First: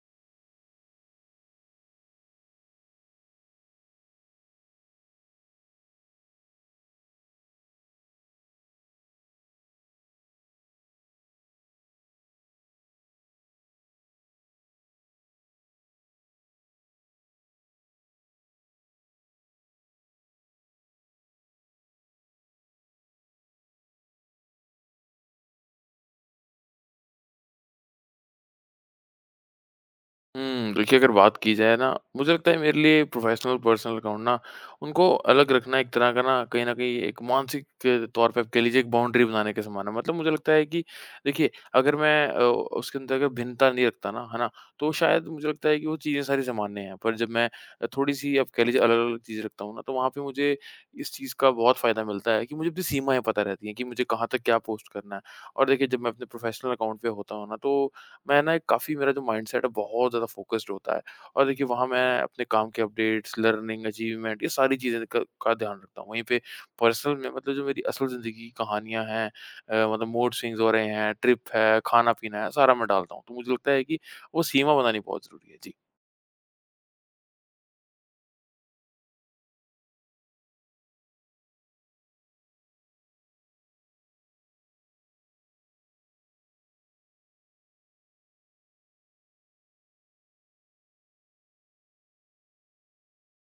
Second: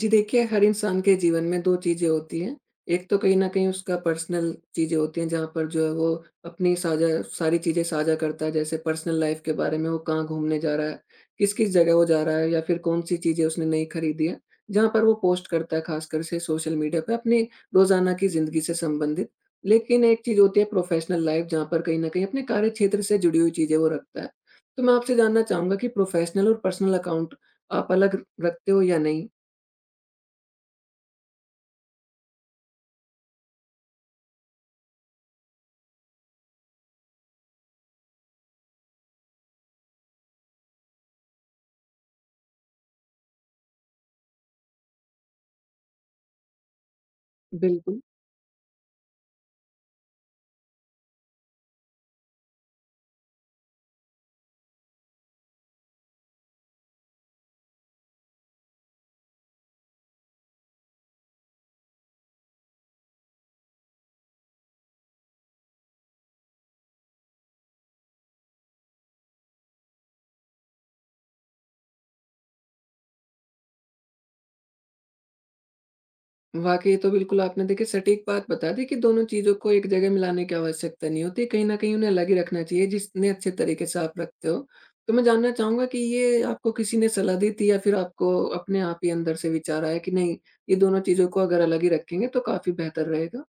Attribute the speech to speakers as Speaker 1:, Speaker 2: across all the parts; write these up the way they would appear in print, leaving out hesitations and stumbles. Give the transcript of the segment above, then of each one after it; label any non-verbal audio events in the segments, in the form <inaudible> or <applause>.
Speaker 1: जी देखिए, हर इंसान के जीवन में 2 चीज़ें होती हैं। एक तो कहीं न कहीं उसका पर्सनल चीज़ें होती हैं जहाँ पर जो है वो अपनी साझा सारी चीज़ें साझा करता है। जैसे पर्सनल लाइफ़ के बारे में वो कहाँ घूमने जा रहा है, किस-किस जगह वो जा रहा है या फिर कौन-सी चीज़ें उसने नई खरीदी है, जहाँ पर वो पोस्ट करता है ख़ासकर से सोशल मीडिया पे अपनी रोज़ाना की ज़िंदगी से संबंधित। लेकिन एक चीज़ होती है प्रोफ़ेशनल लाइफ़ जहाँ पर कहीं न कहीं अपने कार्यक्षेत्र से जुड़ी हुई चीज़ें वो रखता है। तो मैं आपसे जानना चाहूँगा कि प्रोफ़ेशनल और पर्सनल अकाउंट आप अलग रखते हो या नहीं?
Speaker 2: देखिए, अगर बात की जाए ना, मुझे लगता है मेरे लिए प्रोफ़ेशनल पर्सनल अकाउंट ना, उनको अलग रखना एक तरह का ना कहीं न कहीं एक मानसिक के तौर पे आप कह लीजिए एक बाउंड्री बनाने के समान है। मतलब मुझे लगता है कि देखिए, अगर मैं उसके अंदर अगर भिन्नता नहीं रखता ना, है ना? तो शायद मुझे लगता है कि वो चीज़ें सारी सामान्य हैं। पर जब मैं
Speaker 1: बिल्कुल।
Speaker 2: थोड़ी-सी आप कह लीजिए अलग-अलग चीज़ें रखता हूँ ना, तो वहाँ पे मुझे इस चीज़ का बहुत फ़ायदा मिलता है कि मुझे अपनी सीमाएँ पता रहती हैं कि मुझे कहाँ तक क्या पोस्ट करना है। और देखिए, जब मैं अपने प्रोफ़ेशनल अकाउंट पे होता हूँ ना, तो मैं ना एक काफ़ी, मेरा जो माइंडसेट है, बहुत ज़्यादा फोकस्ड होता है। और देखिए, वहाँ मैं अपने काम के अपडेट्स, लर्निंग, अचीवमेंट, ये सारी चीज़ें का ध्यान रखता हूँ। वहीं पे पर्सनल में, मतलब जो मेरी असल ज़िंदगी की कहानियाँ हैं मतलब मूड स्विंग्स हो रहे हैं, ट्रिप है, खाना-पीना है, सारा मैं डालता हूँ। तो मुझे लगता है कि वो सीमा बनानी बहुत ज़रूरी है। जी।
Speaker 1: वाक़ई तो बिल्कुल आपने देखिए सटीक बात बता दी कि दोनों चीज़ों को एक जगह मिलाने की आवश्यकता नहीं होती, कहीं न कहीं उन्हें अलग ही रखना चाहिए जितने अच्छे तरीके से आप रखते हो। तो मैं जानना चाहूँगा कि ये आपको किसी ने सलाह दी थी या फिर आपको अपने आप ही अंदर से विचार आया कि नहीं, ये दोनों चीज़ों को अगर अलग ही रखेंगे तो काफ़ी बेहतर रहेगा?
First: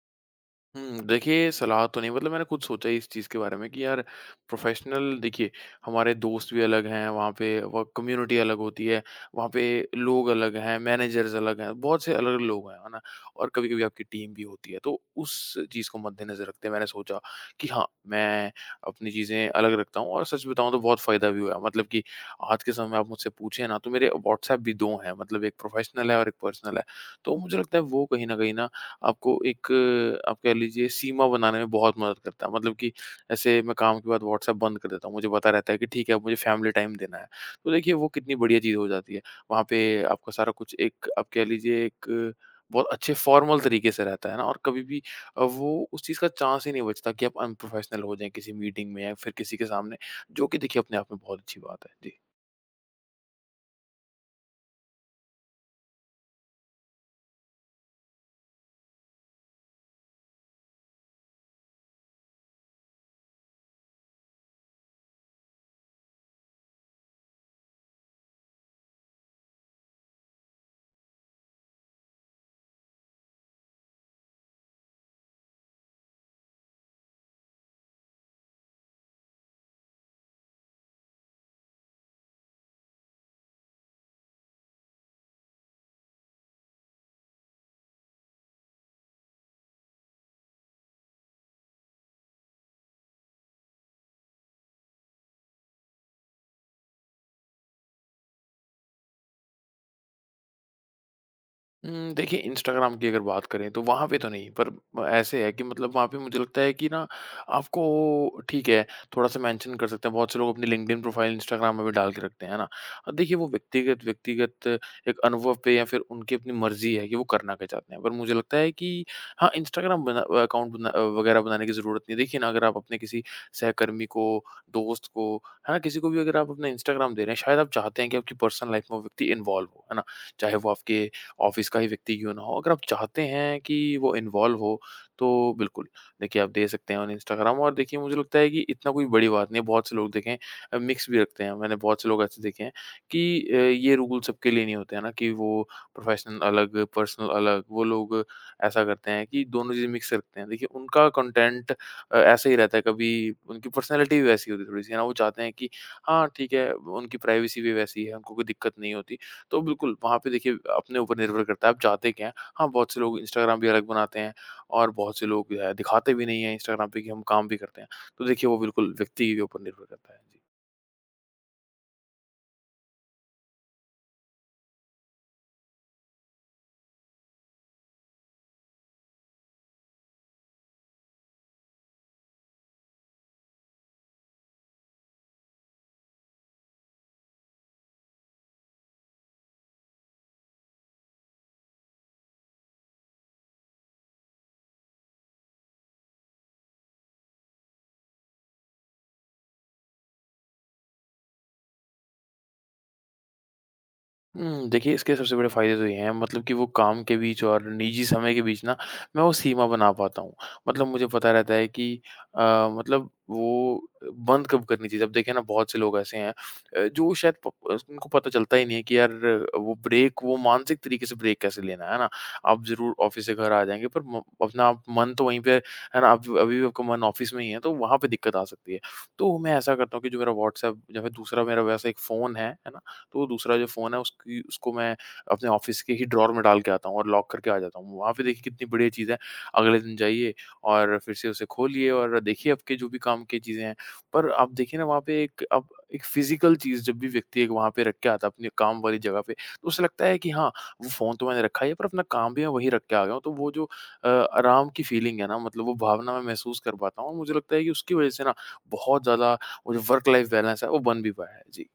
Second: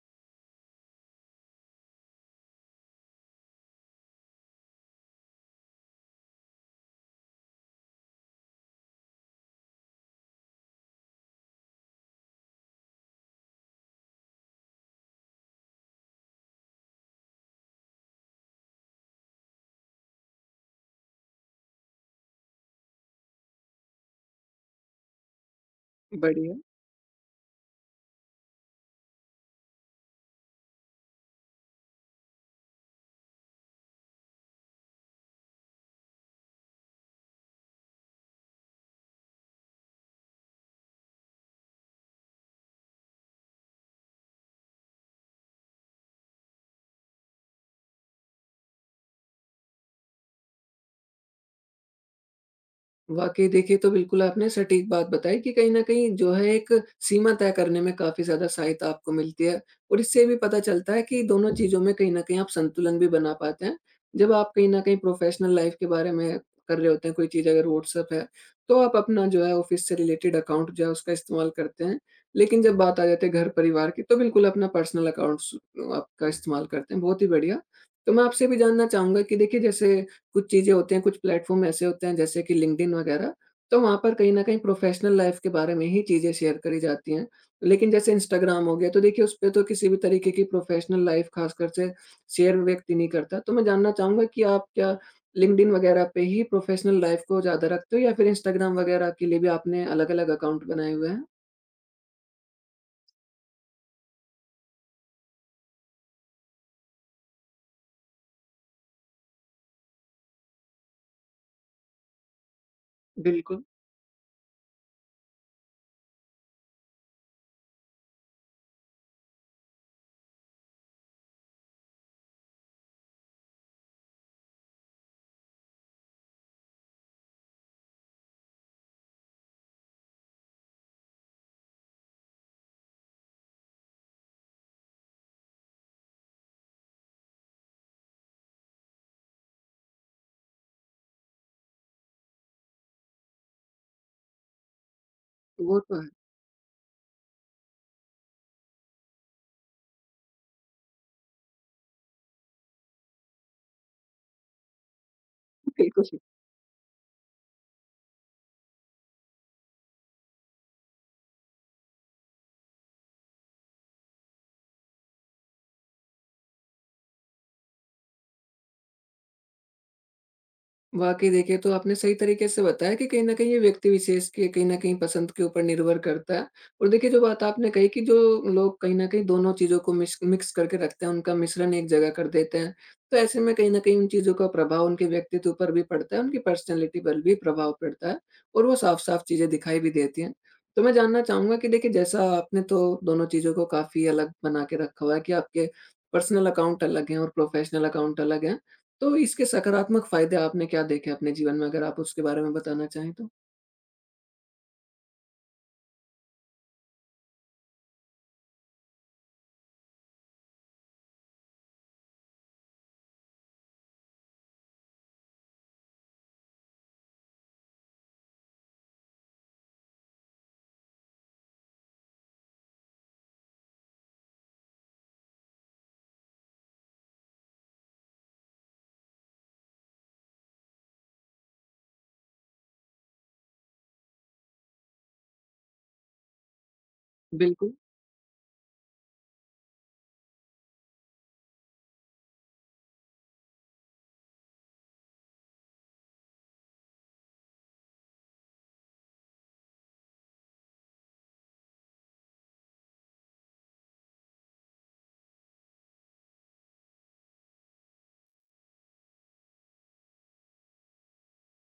Speaker 2: देखिए, सलाह तो नहीं, मतलब मैंने खुद सोचा ही इस चीज़ के बारे में कि यार प्रोफ़ेशनल, देखिए हमारे दोस्त भी अलग हैं, वहाँ पे वर्क कम्युनिटी अलग होती है, वहाँ पे लोग अलग हैं, मैनेजर्स अलग हैं, बहुत से अलग-अलग लोग हैं, है ना? और कभी-कभी आपकी टीम भी होती है, तो उस चीज़ को मद्देनज़र रखते मैंने सोचा कि हाँ, मैं अपनी चीज़ें अलग रखता हूँ, और सच बताऊँ तो बहुत फ़ायदा भी हुआ। मतलब कि आज के समय में आप मुझसे पूछें ना, तो मेरे व्हाट्सएप भी 2 हैं, मतलब एक प्रोफ़ेशनल है और एक
Speaker 1: बढ़िया।
Speaker 2: पर्सनल है। तो मुझे लगता है वो कहीं न कहीं ना आपको एक, आप कह लीजिए, सीमा बनाने में बहुत मदद करता है। मतलब कि ऐसे मैं काम के बाद व्हाट्सएप बंद कर देता हूँ। मुझे पता रहता है कि ठीक है, अब मुझे फैमिली टाइम देना है। तो देखिए, वो कितनी बढ़िया चीज़ हो जाती है। वहाँ पे आपका सारा कुछ एक, आप कह लीजिए, एक बहुत अच्छे फॉर्मल तरीके से रहता है ना, और कभी भी वो उस चीज़ का चांस ही नहीं बचता कि आप अनप्रोफेशनल हो जाएँ किसी मीटिंग में या फिर किसी के सामने, जो कि देखिए अपने आप में बहुत अच्छी बात है। जी।
Speaker 1: वाक़ई देखिए, तो बिल्कुल आपने सटीक बात बताई कि कहीं न कहीं जो है एक सीमा तय करने में काफ़ी ज़्यादा सहायता आपको मिलती है और इससे ये भी पता चलता है कि दोनों चीज़ों में कहीं न कहीं आप संतुलन भी बना पाते हैं। जब आप कहीं न कहीं प्रोफ़ेशनल लाइफ़ के बारे में कर रहे होते हैं, कोई चीज़ अगर व्हाट्सएप है, तो आप अपना जो है ऑफ़िस से रिलेटेड अकाउंट जो है उसका इस्तेमाल करते हैं। लेकिन जब बात आ जाती है घर-परिवार की, तो बिल्कुल अपना पर्सनल अकाउंट्स आपका इस्तेमाल करते हैं। बहुत ही बढ़िया। तो मैं आपसे भी जानना चाहूँगा कि देखिए जैसे कुछ चीज़ें होती हैं, कुछ प्लेटफ़ॉर्म ऐसे होते हैं जैसे कि लिंक्डइन वगैरह, तो वहाँ पर कहीं न कहीं प्रोफ़ेशनल लाइफ़ के बारे में ही चीज़ें शेयर करी जाती हैं। लेकिन जैसे इंस्टाग्राम हो गया, तो देखिए उस पे तो किसी भी तरीके की प्रोफ़ेशनल लाइफ़ ख़ासकर से शेयर व्यक्ति नहीं करता। तो मैं जानना चाहूँगा कि आप क्या लिंक्डइन वगैरह पे ही प्रोफ़ेशनल लाइफ़ को ज़्यादा रखते हो या फिर इंस्टाग्राम वगैरह के लिए भी आपने अलग-अलग अकाउंट बनाए हुए हैं?
Speaker 2: देखिए, इंस्टाग्राम की अगर बात करें तो वहाँ पे तो नहीं, पर ऐसे है कि मतलब वहाँ पे मुझे लगता है कि ना, आपको ठीक है, थोड़ा-सा मेंशन कर सकते हैं। बहुत से लोग अपनी लिंक्डइन प्रोफाइल इंस्टाग्राम में भी डाल के रखते हैं, है ना? अब देखिए, वो
Speaker 1: बिल्कुल।
Speaker 2: व्यक्तिगत व्यक्तिगत एक अनुभव पे, या फिर उनकी अपनी मर्ज़ी है कि वो करना क्या चाहते हैं। पर मुझे लगता है कि हाँ, इंस्टाग्राम बना अकाउंट बना वगैरह बनाने की ज़रूरत नहीं है। देखिए ना, अगर आप अपने किसी सहकर्मी को, दोस्त को, है ना? किसी को भी अगर आप अपना इंस्टाग्राम दे रहे हैं, शायद आप चाहते हैं कि आपकी पर्सनल लाइफ़ में वो व्यक्ति इन्वॉल्व हो, है ना? चाहे वो आपके ऑफिस का ही व्यक्ति क्यों ना हो, अगर आप चाहते हैं कि वो इन्वॉल्व हो, तो बिल्कुल, देखिए आप दे सकते हैं ऑन इंस्टाग्राम। और देखिए, मुझे लगता है कि इतना कोई बड़ी बात नहीं है, बहुत से लोग देखें मिक्स भी रखते हैं। मैंने बहुत से लोग ऐसे देखे हैं कि ये रूल सबके लिए नहीं होते हैं ना कि वो
Speaker 1: वो तो है।
Speaker 2: प्रोफेशनल अलग, पर्सनल अलग, वो लोग ऐसा करते हैं कि दोनों चीज़ें मिक्स रखते हैं। देखिए, उनका कंटेंट ऐसा ही रहता है, कभी उनकी पर्सनैलिटी भी वैसी होती है, थोड़ी-सी, है ना? वो चाहते हैं कि
Speaker 1: <laughs> बिल्कुल।
Speaker 2: हाँ, ठीक है, उनकी प्राइवेसी भी वैसी है, उनको कोई दिक्कत नहीं होती। तो बिल्कुल, वहाँ पे देखिए अपने ऊपर निर्भर करता है आप चाहते क्या हैं। हाँ, बहुत से लोग इंस्टाग्राम भी अलग बनाते हैं, और बहुत से लोग जो है दिखाते भी नहीं हैं इंस्टाग्राम पे कि हम काम भी करते हैं। तो देखिए, वो बिल्कुल व्यक्ति के ऊपर निर्भर करता है। जी।
Speaker 1: वाक़ई देखिए, तो आपने सही तरीके से बताया कि कहीं न कहीं ये व्यक्ति विशेष के कहीं न कहीं पसंद के ऊपर निर्भर करता है। और देखिए, जो बात आपने कही कि जो लोग कहीं न कहीं दोनों चीज़ों को मिश मिक्स करके रखते हैं, उनका मिश्रण एक जगह कर देते हैं। तो ऐसे में कहीं न कहीं उन चीज़ों का प्रभाव उनके व्यक्तित्व पर भी पड़ता है, उनकी पर्सनैलिटी पर भी प्रभाव पड़ता है और वो साफ-साफ चीज़ें दिखाई भी देती हैं। तो मैं जानना चाहूँगा कि देखिए, जैसा आपने तो दोनों चीज़ों को काफ़ी अलग बना के रखा हुआ है कि आपके पर्सनल अकाउंट अलग हैं और प्रोफ़ेशनल अकाउंट अलग हैं। तो इसके सकारात्मक फ़ायदे आपने क्या देखे अपने जीवन में? अगर आप उसके बारे में बताना चाहें तो?
Speaker 2: देखिए, इसके सबसे बड़े फ़ायदे तो ये हैं, मतलब कि वो काम के बीच और निजी समय के बीच ना मैं वो सीमा बना पाता हूँ। मतलब मुझे पता रहता है कि अ, मतलब वो बंद कब करनी चाहिए। अब देखिए ना, बहुत से लोग ऐसे हैं जो शायद प उनको पता चलता ही नहीं है कि यार वो ब्रेक, वो मानसिक तरीके से ब्रेक कैसे लेना है ना? आप ज़रूर ऑफ़िस से घर आ जाएँगे, पर म अपना आप मन तो वहीं पे, है ना? आप अभी भी, आपका मन ऑफ़िस में ही है, तो वहाँ पे दिक्कत आ सकती है। तो मैं ऐसा करता हूँ कि जो मेरा व्हाट्सएप जो है, दूसरा मेरा वैसे एक फ़ोन है ना? तो दूसरा जो फ़ोन है उसकी उसको मैं अपने ऑफ़िस के ही ड्रॉर में डाल के आता हूँ और लॉक करके आ
Speaker 1: बिल्कुल।
Speaker 2: जाता हूँ। वहाँ पे देखिए कितनी बढ़िया चीज़ है, अगले दिन जाइए और फिर से उसे खोलिए और देखिए आपके जो भी काम की चीज़ें हैं। पर आप देखिए ना, वहाँ पे एक अब एक फ़िज़िकल चीज़ जब भी व्यक्ति एक वहाँ पे रख के आता है अपने काम वाली जगह पे, तो उसे लगता है कि हाँ, वो फ़ोन तो मैंने रखा ही है, पर अपना काम भी मैं वहीं रख के आ गया हूँ। तो वो जो आराम की फ़ीलिंग है ना, मतलब वो भावना मैं महसूस कर पाता हूँ, और मुझे लगता है कि उसकी वज़ह से ना बहुत ज़्यादा वो जो वर्क लाइफ़ बैलेंस है वो बन भी पाया है। जी।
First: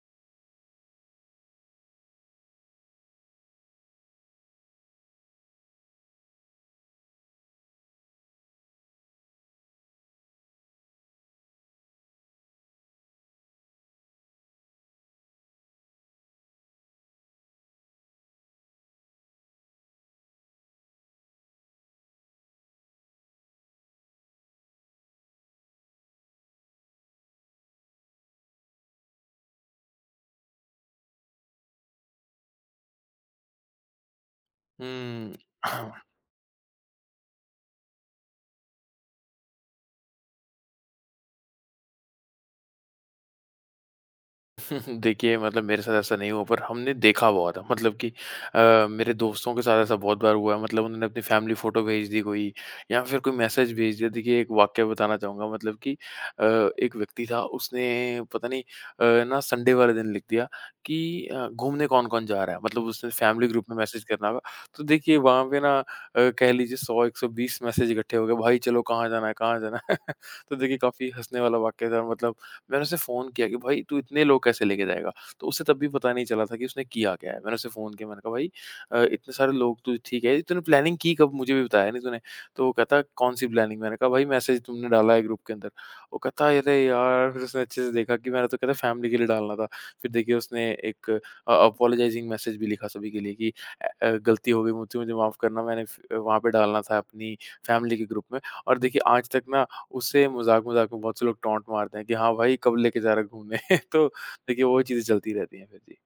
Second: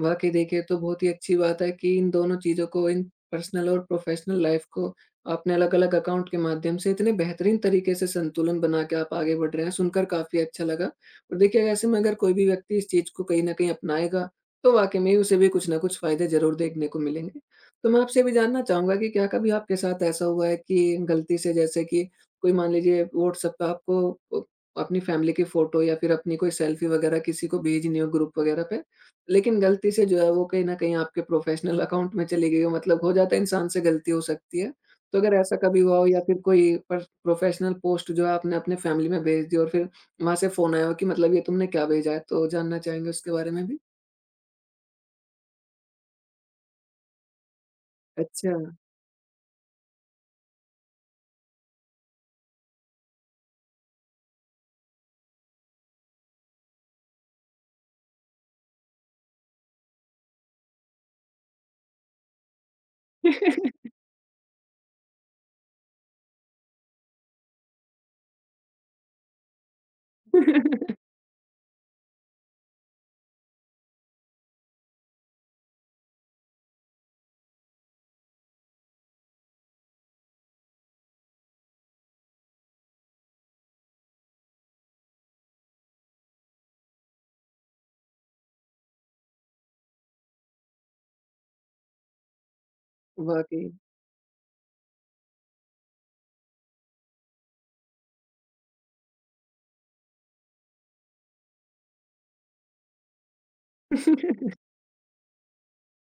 Speaker 1: वाक़ई देखिए, ये तो बहुत ही अच्छी बात है कि इन दोनों चीज़ों को, इन पर्सनल और प्रोफ़ेशनल लाइफ़ को आपने अलग-अलग अकाउंट के माध्यम से इतने बेहतरीन तरीके से संतुलन बना के आप आगे बढ़ रहे हैं, सुनकर काफ़ी अच्छा लगा। और देखिए, ऐसे में अगर कोई भी व्यक्ति इस चीज़ को कहीं न कहीं अपनाएगा, तो वाक़ई में उसे भी कुछ न कुछ फ़ायदे ज़रूर देखने को मिलेंगे। तो मैं आपसे ये भी जानना चाहूँगा कि क्या कभी आपके साथ ऐसा हुआ है कि गलती से जैसे कि कोई मान लीजिए व्हाट्सएप पे आपको अ, अपनी फ़ैमिली की फ़ोटो या फिर अपनी कोई सेल्फ़ी वग़ैरह किसी को भेजनी हो ग्रुप वग़ैरह पे, लेकिन गलती से जो है वो कहीं न कहीं आपके प्रोफ़ेशनल अकाउंट में चली गई हो मतलब हो जाता है इंसान से गलती हो सकती है। तो
Speaker 2: हुँ।
Speaker 1: अगर ऐसा कभी
Speaker 2: <laughs>
Speaker 1: हुआ हो या फिर कोई पर प्रोफ़ेशनल पोस्ट जो है आपने अपने फैमिली में भेज दी और फिर वहाँ से फ़ोन आया हो कि मतलब ये तुमने क्या भेजा है? तो जानना चाहेंगे उसके बारे में भी?
Speaker 2: देखिए, मतलब मेरे साथ ऐसा नहीं हुआ, पर हमने देखा बहुत है, मतलब कि
Speaker 1: अच्छा।
Speaker 2: मेरे दोस्तों के साथ ऐसा बहुत बार हुआ है, मतलब उन्होंने अपनी फैमिली फ़ोटो भेज दी कोई, या फिर कोई मैसेज भेज दिया। देखिए, एक वाक़या बताना चाहूँगा, मतलब कि एक व्यक्ति था, उसने पता नहीं ना संडे वाले दिन लिख दिया कि घूमने कौन-कौन जा रहा है, मतलब उसने फैमिली ग्रुप में मैसेज करना होगा। तो देखिए, वहाँ पे ना कह लीजिए 100-120 मैसेज इकट्ठे हो गए, भाई चलो कहाँ जाना है, कहाँ जाना है? <laughs> तो देखिए, काफ़ी
Speaker 1: <laughs>
Speaker 2: हँसने वाला वाक़या था, मतलब मैंने उसे फ़ोन किया कि भाई, तू इतने लोग कैसे लेके जाएगा? तो उसे तब भी पता नहीं चला था कि उसने किया क्या है। मैंने उसे फ़ोन किया, मैंने कहा, भाई इतने सारे लोग, तू ठीक है, तूने प्लानिंग की कब, मुझे भी बताया नहीं तूने? तो वो कहता, कौन-सी प्लानिंग? मैंने कहा, भाई मैसेज तुमने डाला है ग्रुप के अंदर। वो कहता, अरे यार! फिर उसने अच्छे से देखा कि मैंने, तो कहता, फैमिली के लिए डालना था। फिर देखिए उसने एक अपोलोजाइज़िंग मैसेज भी लिखा सभी के लिए कि
Speaker 1: वाक़ई।
Speaker 2: गलती हो गई मुझसे, मुझे माफ़ करना, मैंने फ वहाँ पे डालना था अपनी फैमिली के ग्रुप में। और देखिए, आज तक ना उससे मज़ाक-मज़ाक में बहुत से लोग टॉन्ट मारते हैं कि हाँ भाई, कब लेके जा रहा है घूमने? <laughs> तो
Speaker 1: <laughs>
Speaker 2: देखिए वो चीज़ें चलती रहती हैं फिर। जी।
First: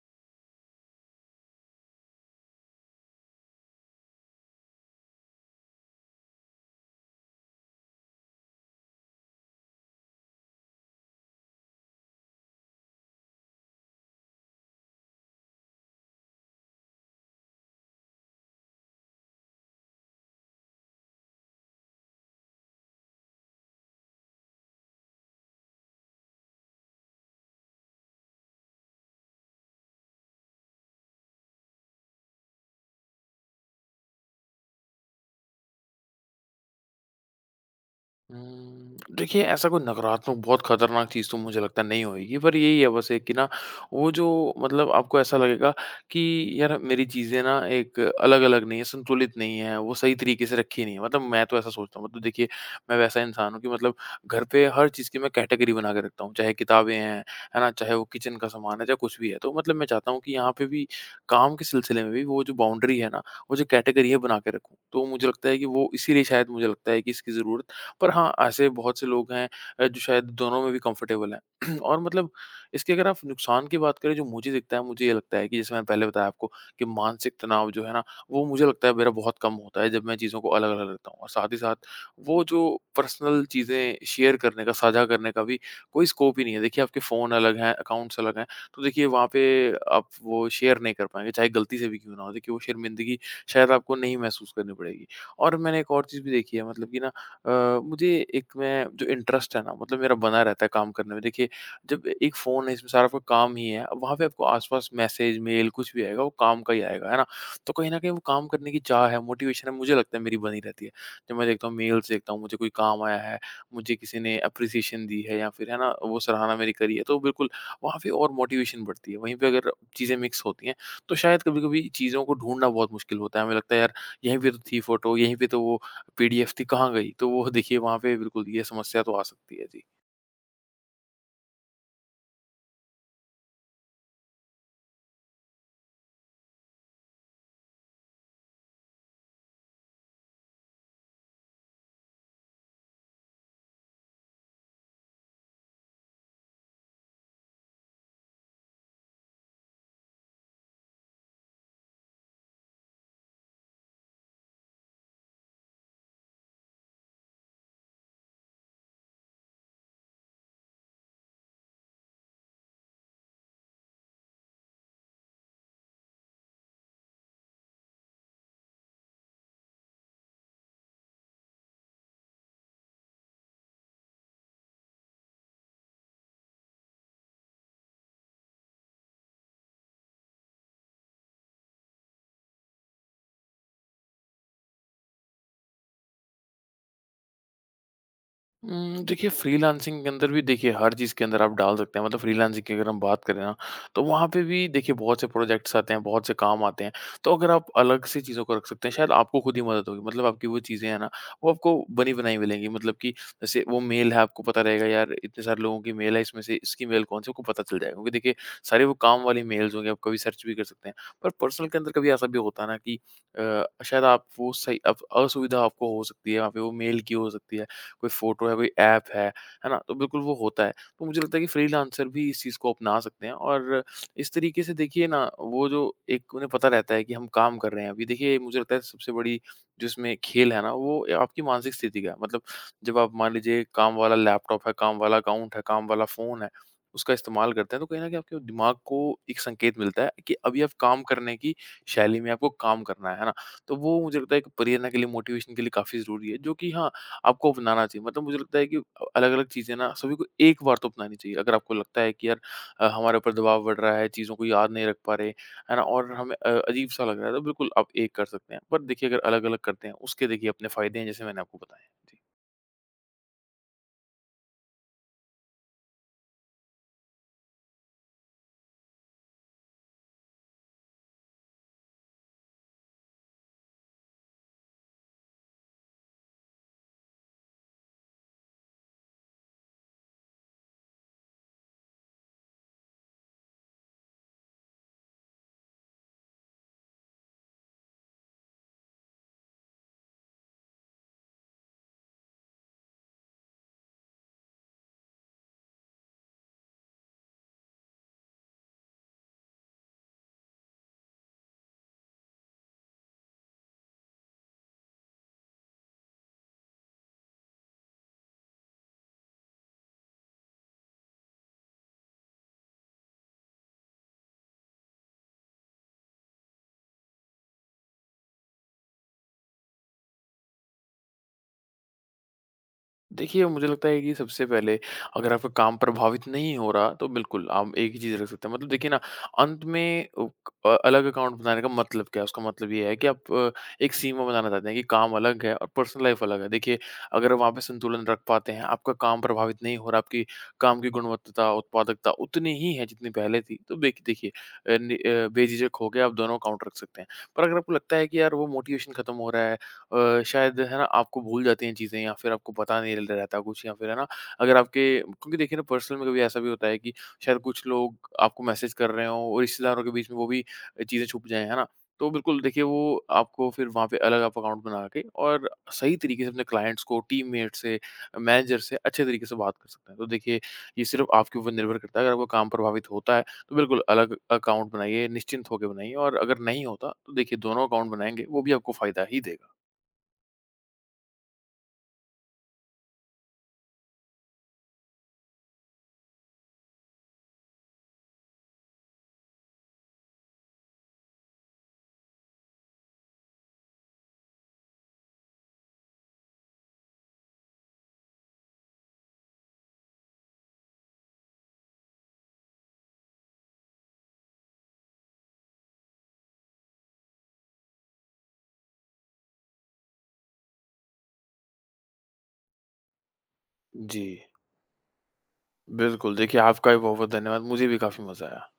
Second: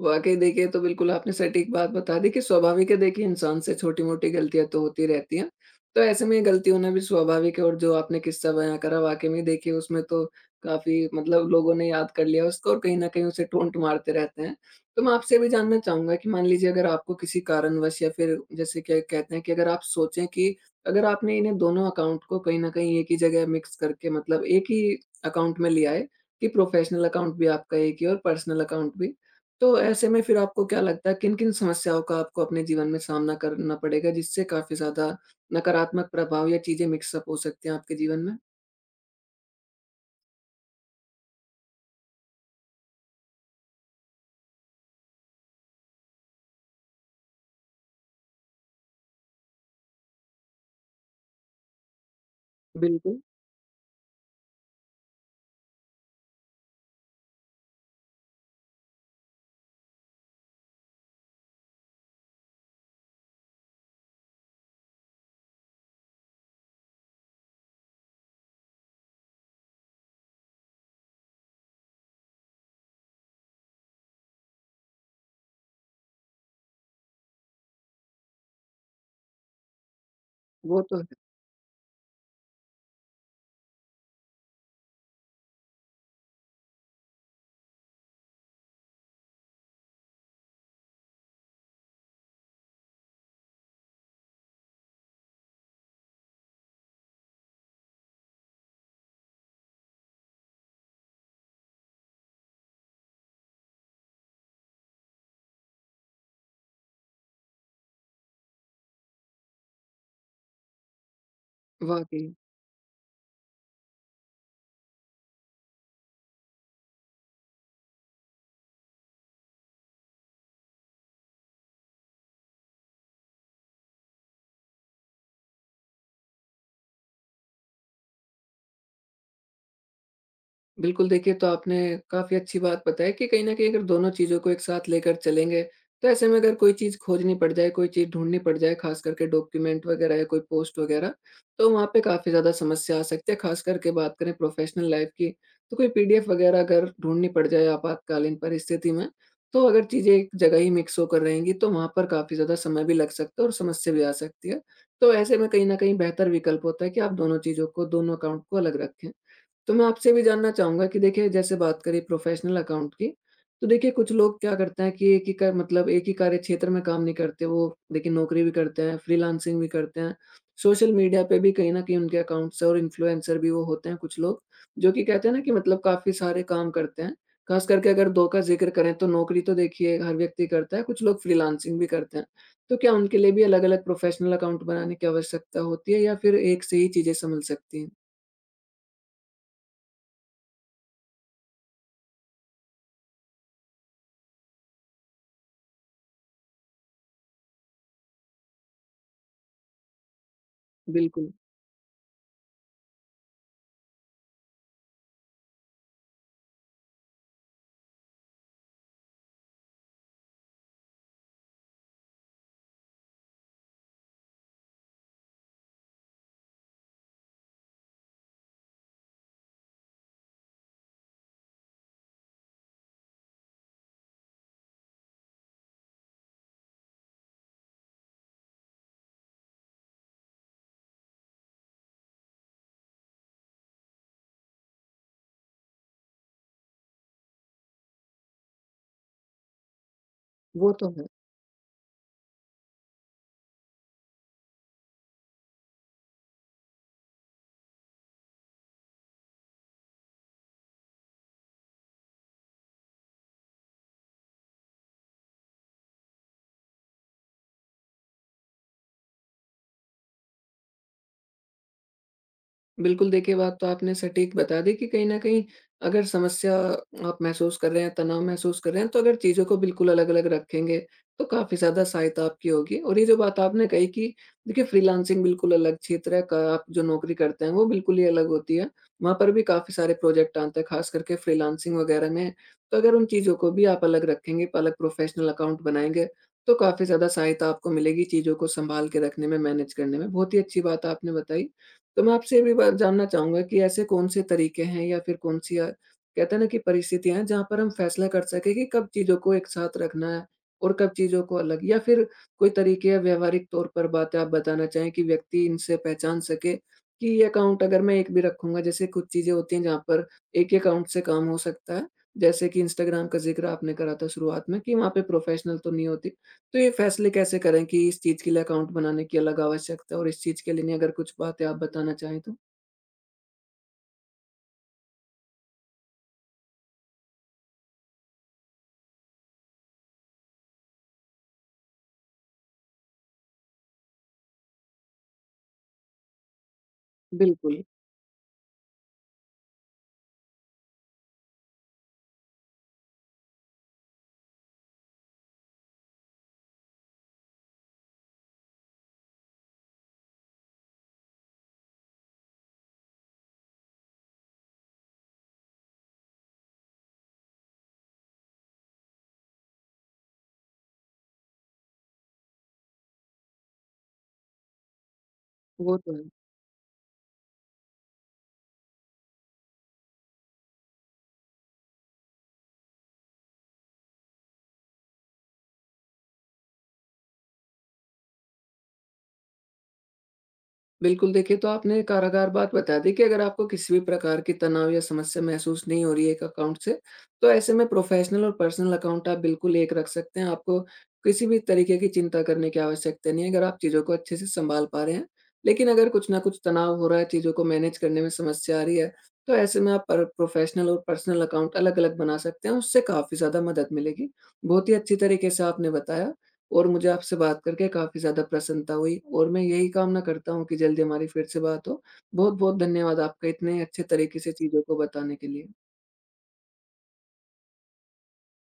Speaker 1: वाक़ई देखिए, ये तो बिल्कुल आपने सटीक बात बता दी कि स्वाभाविक है देखिए इंसान से छोटी-मोटी गलतियाँ तो होती रहती हैं। तो ऐसे में ये गलती होना भी स्वाभाविक है और जो आपने किस्सा बयाँ करा वाक़ई में देखिए उसमें तो काफ़ी मतलब लोगों ने याद कर लिया उसको और कहीं न कहीं उसे टोंट मारते रहते हैं। तो मैं आपसे ये भी जानना चाहूँगा कि मान लीजिए अगर आपको किसी कारणवश या फिर जैसे क्या कहते हैं कि अगर आप सोचें कि अगर आपने इन्हें दोनों अकाउंट को कहीं न कहीं एक ही जगह मिक्स करके मतलब एक ही अकाउंट में लिया है कि प्रोफ़ेशनल अकाउंट भी आपका एक ही और पर्सनल अकाउंट भी। तो ऐसे में फिर आपको क्या लगता है किन-किन समस्याओं का आपको अपने जीवन में सामना करना पड़ेगा जिससे काफ़ी ज़्यादा नकारात्मक प्रभाव या चीज़ें मिक्स अप हो सकती हैं आपके जीवन में?
Speaker 2: देखिए, ऐसा कोई नकारात्मक बहुत खतरनाक चीज़ तो मुझे लगता है नहीं होएगी, पर यही है बस एक, कि ना वो जो, मतलब आपको ऐसा लगेगा कि यार मेरी चीज़ें ना एक अलग-अलग नहीं है, संतुलित नहीं है, वो सही तरीके से रखी नहीं है। मतलब मैं तो ऐसा सोचता हूँ, मतलब देखिए, मैं वैसा
Speaker 1: बिल्कुल,
Speaker 2: इंसान हूँ कि मतलब घर पे हर चीज़ की मैं कैटेगरी बना के रखता हूँ, चाहे किताबें हैं, है ना? चाहे वो किचन का सामान है, चाहे कुछ भी है। तो मतलब मैं चाहता हूँ कि यहाँ पे भी काम के सिलसिले में भी वो जो बाउंड्री है ना, वो जो कैटेगरी है बना के रखूँ। तो मुझे लगता है कि वो इसीलिए शायद मुझे लगता है कि इसकी ज़रूरत। पर हाँ, ऐसे बहुत से लोग हैं जो शायद दोनों में भी कंफर्टेबल हैं। <clears throat> और मतलब इसके अगर आप नुकसान की बात करें जो मुझे दिखता है, मुझे ये लगता है कि जैसे मैंने पहले बताया आपको कि मानसिक तनाव जो है ना, वो मुझे लगता है मेरा बहुत कम होता है जब मैं चीज़ों को
Speaker 1: वो
Speaker 2: अलग-अलग
Speaker 1: तो है,
Speaker 2: रखता हूँ। और साथ ही साथ वो जो पर्सनल चीज़ें शेयर करने का, साझा करने का भी कोई स्कोप ही नहीं है। देखिए आपके फ़ोन अलग हैं, अकाउंट्स अलग हैं, तो देखिए वहाँ पे आप वो शेयर नहीं कर पाएँगे, चाहे गलती से भी क्यों ना हो। देखिए वो शर्मिंदगी शायद आपको नहीं महसूस करनी पड़ेगी। और मैंने एक और चीज़ भी देखी है मतलब कि ना, अ, मुझे एक मैं जो इंटरेस्ट है ना मतलब मेरा बना रहता है काम करने में। देखिए जब एक फ़ोन है इसमें सारा आपका काम ही है, वहाँ पे आपको आस-पास मैसेज, मेल कुछ भी आएगा वो काम का ही आएगा, है ना? तो कहीं न कहीं वो काम करने की चाह है, मोटिवेशन है मुझे लगता है मेरी बनी रहती है। जब मैं देखता हूँ मेल्स
Speaker 1: वाक़ई।
Speaker 2: देखता हूँ मुझे कोई काम आया है, मुझे किसी ने एप्रिसिएशन दी है या फिर है ना वो सराहना मेरी करी है, तो बिल्कुल वहाँ पे और मोटिवेशन बढ़ती है। वहीं पे अगर चीज़ें मिक्स होती हैं, तो शायद कभी-कभी चीज़ों को ढूँढना बहुत मुश्किल होता है। हमें लगता है यार यहीं पे तो थी फ़ोटो, यहीं पे तो वो पीडीएफ थी, कहाँ गई? तो वो देखिए वहाँ पे बिल्कुल ये समस्या तो आ सकती है। जी।
Speaker 1: बिल्कुल, देखिए तो आपने काफ़ी अच्छी बात बताई कि कहीं न कहीं अगर दोनों चीज़ों को एक साथ लेकर चलेंगे, तो ऐसे में अगर कोई चीज़ खोजनी पड़ जाए, कोई चीज़ ढूँढनी पड़ जाए, ख़ास करके डॉक्यूमेंट वग़ैरह या कोई पोस्ट वग़ैरह, तो वहाँ पे काफ़ी ज़्यादा समस्या आ सकती है। ख़ास करके बात करें प्रोफ़ेशनल लाइफ़ की, तो कोई पीडीएफ वग़ैरह अगर ढूँढनी पड़ जाए आपातकालीन परिस्थिति में, तो अगर चीज़ें एक जगह ही मिक्स होकर रहेंगी, तो वहाँ पर काफ़ी ज़्यादा समय भी लग सकता है और समस्या भी आ सकती है। तो ऐसे में कहीं न कहीं बेहतर विकल्प होता है कि आप दोनों चीज़ों को, दोनों अकाउंट को अलग रखें। तो मैं आपसे भी जानना चाहूँगा कि देखिए जैसे बात करें प्रोफ़ेशनल अकाउंट की, तो देखिए कुछ लोग क्या करते हैं कि एक ही क मतलब एक ही कार्य क्षेत्र में काम नहीं करते, वो देखिए नौकरी भी करते हैं, फ्रीलांसिंग भी करते हैं। सोशल मीडिया पे भी कहीं न कहीं उनके अकाउंट्स है, और इन्फ्लुएंसर भी वो होते हैं कुछ लोग, जो कि कहते हैं ना कि मतलब काफ़ी सारे काम करते हैं। ख़ास करके अगर 2 का ज़िक्र करें तो नौकरी तो देखिए हर व्यक्ति करता है, कुछ लोग फ्रीलांसिंग भी करते हैं। तो क्या उनके लिए भी अलग-अलग प्रोफ़ेशनल अकाउंट बनाने की आवश्यकता होती है या फिर एक से ही चीज़ें सँभल सकती हैं?
Speaker 2: देखिए फ्रीलांसिंग के अंदर भी देखिए हर चीज़ के अंदर आप डाल सकते हैं। मतलब फ्रीलांसिंग की अगर हम बात करें ना, तो वहाँ पे भी देखिए बहुत से प्रोजेक्ट्स आते हैं, बहुत से काम आते हैं। तो अगर आप अलग से चीज़ों को रख सकते हैं, शायद आपको खुद ही मदद होगी। मतलब आपकी वो चीज़ें हैं ना,
Speaker 1: बिल्कुल,
Speaker 2: वो आपको बनी-बनाई मिलेंगी। मतलब कि जैसे वो मेल है, आपको पता रहेगा यार इतने सारे लोगों की मेल है, इसमें से इसकी मेल कौन-सी है आपको पता चल जाएगा। क्योंकि देखिए सारी वो काम वाली मेल्स होंगी, आप कभी सर्च भी कर सकते हैं। पर पर्सनल के अंदर कभी ऐसा भी होता है ना कि शायद आप वो सही अप असुविधा आपको हो सकती है, वहाँ पे वो मेल की हो सकती है। कोई फ़ोटो है, कोई ऐप है ना? तो बिल्कुल वो होता है। तो मुझे लगता है कि फ्रीलांसर भी इस चीज़ को अपना सकते हैं, और इस तरीके से देखिए ना वो जो एक उन्हें पता रहता है कि हम काम कर रहे हैं अभी। देखिए मुझे लगता है सबसे बड़ी जो इसमें खेल है ना वो आपकी मानसिक स्थिति का है। मतलब जब आप मान लीजिए काम वाला लैपटॉप है, काम वाला अकाउंट है, काम वाला फ़ोन है, उसका इस्तेमाल करते हैं, तो कहीं न कहीं आपके दिमाग को एक संकेत मिलता है कि अभी आप
Speaker 1: वो तो
Speaker 2: काम
Speaker 1: है।
Speaker 2: करने की शैली में आपको काम करना है ना? तो वो मुझे लगता है एक प्रेरणा के लिए, मोटिवेशन के लिए काफ़ी ज़रूरी है, जो कि हाँ, आपको अपनाना चाहिए। मतलब मुझे लगता है कि अलग-अलग चीज़ें ना सभी को एक बार तो अपनानी चाहिए। अगर आपको लगता है कि यार हमारे ऊपर दबाव बढ़ रहा है, चीज़ों को याद नहीं रख पा रहे, है ना? और हमें अजीब-सा लग रहा है, तो बिल्कुल आप एक कर सकते हैं। पर देखिए अगर अलग-अलग करते हैं, उसके देखिए अपने फ़ायदे हैं, जैसे मैंने आपको बताए। जी।
Speaker 1: बिल्कुल, देखिए बात तो आपने सटीक बता दी कि कहीं न कहीं अगर समस्या आप महसूस कर रहे हैं, तनाव महसूस कर रहे हैं, तो अगर चीज़ों को बिल्कुल अलग-अलग रखेंगे, तो काफ़ी ज़्यादा सहायता आपकी होगी। और ये जो बात आपने कही कि देखिए फ्रीलांसिंग बिल्कुल अलग क्षेत्र है, क आप जो नौकरी करते हैं वो बिल्कुल ही अलग होती है। वहाँ पर भी काफ़ी सारे प्रोजेक्ट आते हैं, ख़ास करके फ्रीलांसिंग वग़ैरह में। तो अगर उन चीज़ों को भी आप अलग रखेंगे, अलग प्रोफ़ेशनल अकाउंट बनाएँगे, तो काफ़ी ज़्यादा सहायता आपको मिलेगी चीज़ों को सँभाल के रखने में, मैनेज करने में। बहुत ही अच्छी बात आपने बताई। तो मैं आपसे ये भी बात जानना चाहूँगा कि ऐसे कौन-से तरीके हैं या फिर कहते हैं ना कि परिस्थितियाँ हैं जहाँ पर हम फैसला कर सकें कि कब चीज़ों को एक साथ रखना है और कब चीज़ों को अलग? या फिर कोई तरीके या व्यावहारिक तौर पर बातें आप बताना चाहें कि व्यक्ति इनसे पहचान सके कि ये अकाउंट अगर मैं एक भी रखूँगा जैसे कुछ चीज़ें होती हैं जहाँ पर एक ही अकाउंट से काम हो सकता है। जैसे कि इंस्टाग्राम का ज़िक्र आपने करा था शुरुआत में कि वहाँ पे प्रोफ़ेशनल तो नहीं होती। तो ये फैसले कैसे करें कि इस चीज़ के लिए अकाउंट बनाने की अलग आवश्यकता है और इस चीज़ के लिए नहीं? अगर कुछ बातें आप बताना चाहें तो?
Speaker 2: देखिए, मुझे लगता है कि सबसे पहले अगर आपका काम प्रभावित नहीं हो रहा, तो बिल्कुल आप एक ही चीज़ रख सकते हैं। मतलब देखिए ना, अंत में अलग अकाउंट बनाने का मतलब क्या है? उसका मतलब ये है कि आप एक सीमा बनाना चाहते हैं कि काम अलग है और पर्सनल लाइफ़ अलग है। देखिए, अगर वहाँ पे
Speaker 1: बिल्कुल,
Speaker 2: संतुलन रख पाते हैं, आपका काम प्रभावित नहीं हो रहा, आपकी काम की गुणवत्ता, उत्पादकता उतनी ही है जितनी पहले थी, तो बेक देखिए बेझिझक होके आप दोनों अकाउंट रख सकते हैं। पर अगर आपको लगता है कि यार वो मोटिवेशन खत्म हो रहा है, शायद है ना आपको भूल जाती हैं चीज़ें, या फिर आपको पता नहीं रहता कुछ, या फिर है ना अगर आपके, क्योंकि देखिए ना पर्सनल में कभी ऐसा भी होता है कि शायद कुछ लोग आपको मैसेज कर रहे हों, और रिश्तेदारों के बीच में वो भी चीज़ें छुप जाएं, है ना? तो बिल्कुल देखिए वो आपको फिर वहाँ पे अलग आप अकाउंट बना के और
Speaker 1: वो तो
Speaker 2: सही
Speaker 1: है।
Speaker 2: तरीके से अपने क्लाइंट्स को, टीममेट से, मैनेजर से अच्छे तरीके से बात कर सकते हैं। तो देखिए ये सिर्फ आपके ऊपर निर्भर करता है। अगर आपका काम प्रभावित होता है, तो बिल्कुल अलग अकाउंट बनाइए, निश्चिंत होकर बनाइए। और अगर नहीं होता, तो देखिए दोनों अकाउंट बनाएंगे वो भी आपको फायदा ही देगा।
Speaker 1: बिल्कुल, देखिए तो आपने कारागार बात बता दी कि अगर आपको किसी भी प्रकार की तनाव या समस्या महसूस नहीं हो रही है एक अकाउंट से, तो ऐसे में प्रोफ़ेशनल और पर्सनल अकाउंट आप बिल्कुल एक रख सकते हैं। आपको किसी भी तरीके की चिंता करने की आवश्यकता नहीं है, अगर आप चीज़ों को अच्छे से सँभाल पा रहे हैं। लेकिन अगर कुछ न कुछ तनाव हो रहा है, चीज़ों को मैनेज करने में समस्या आ रही है, तो ऐसे में आप पर प्रोफ़ेशनल और पर्सनल अकाउंट अलग-अलग बना सकते हैं, उससे काफ़ी ज़्यादा मदद मिलेगी। बहुत ही अच्छी तरीके से आपने बताया। और मुझे आपसे बात करके काफ़ी ज़्यादा प्रसन्नता हुई और मैं यही कामना करता हूँ कि जल्दी हमारी फिर से बात हो। बहुत-बहुत धन्यवाद आपका इतने अच्छे
Speaker 2: जी,
Speaker 1: तरीके से चीज़ों को बताने के लिए।
Speaker 2: बिल्कुल। देखिए, आपका भी बहुत-बहुत धन्यवाद। मुझे भी काफ़ी मज़ा आया।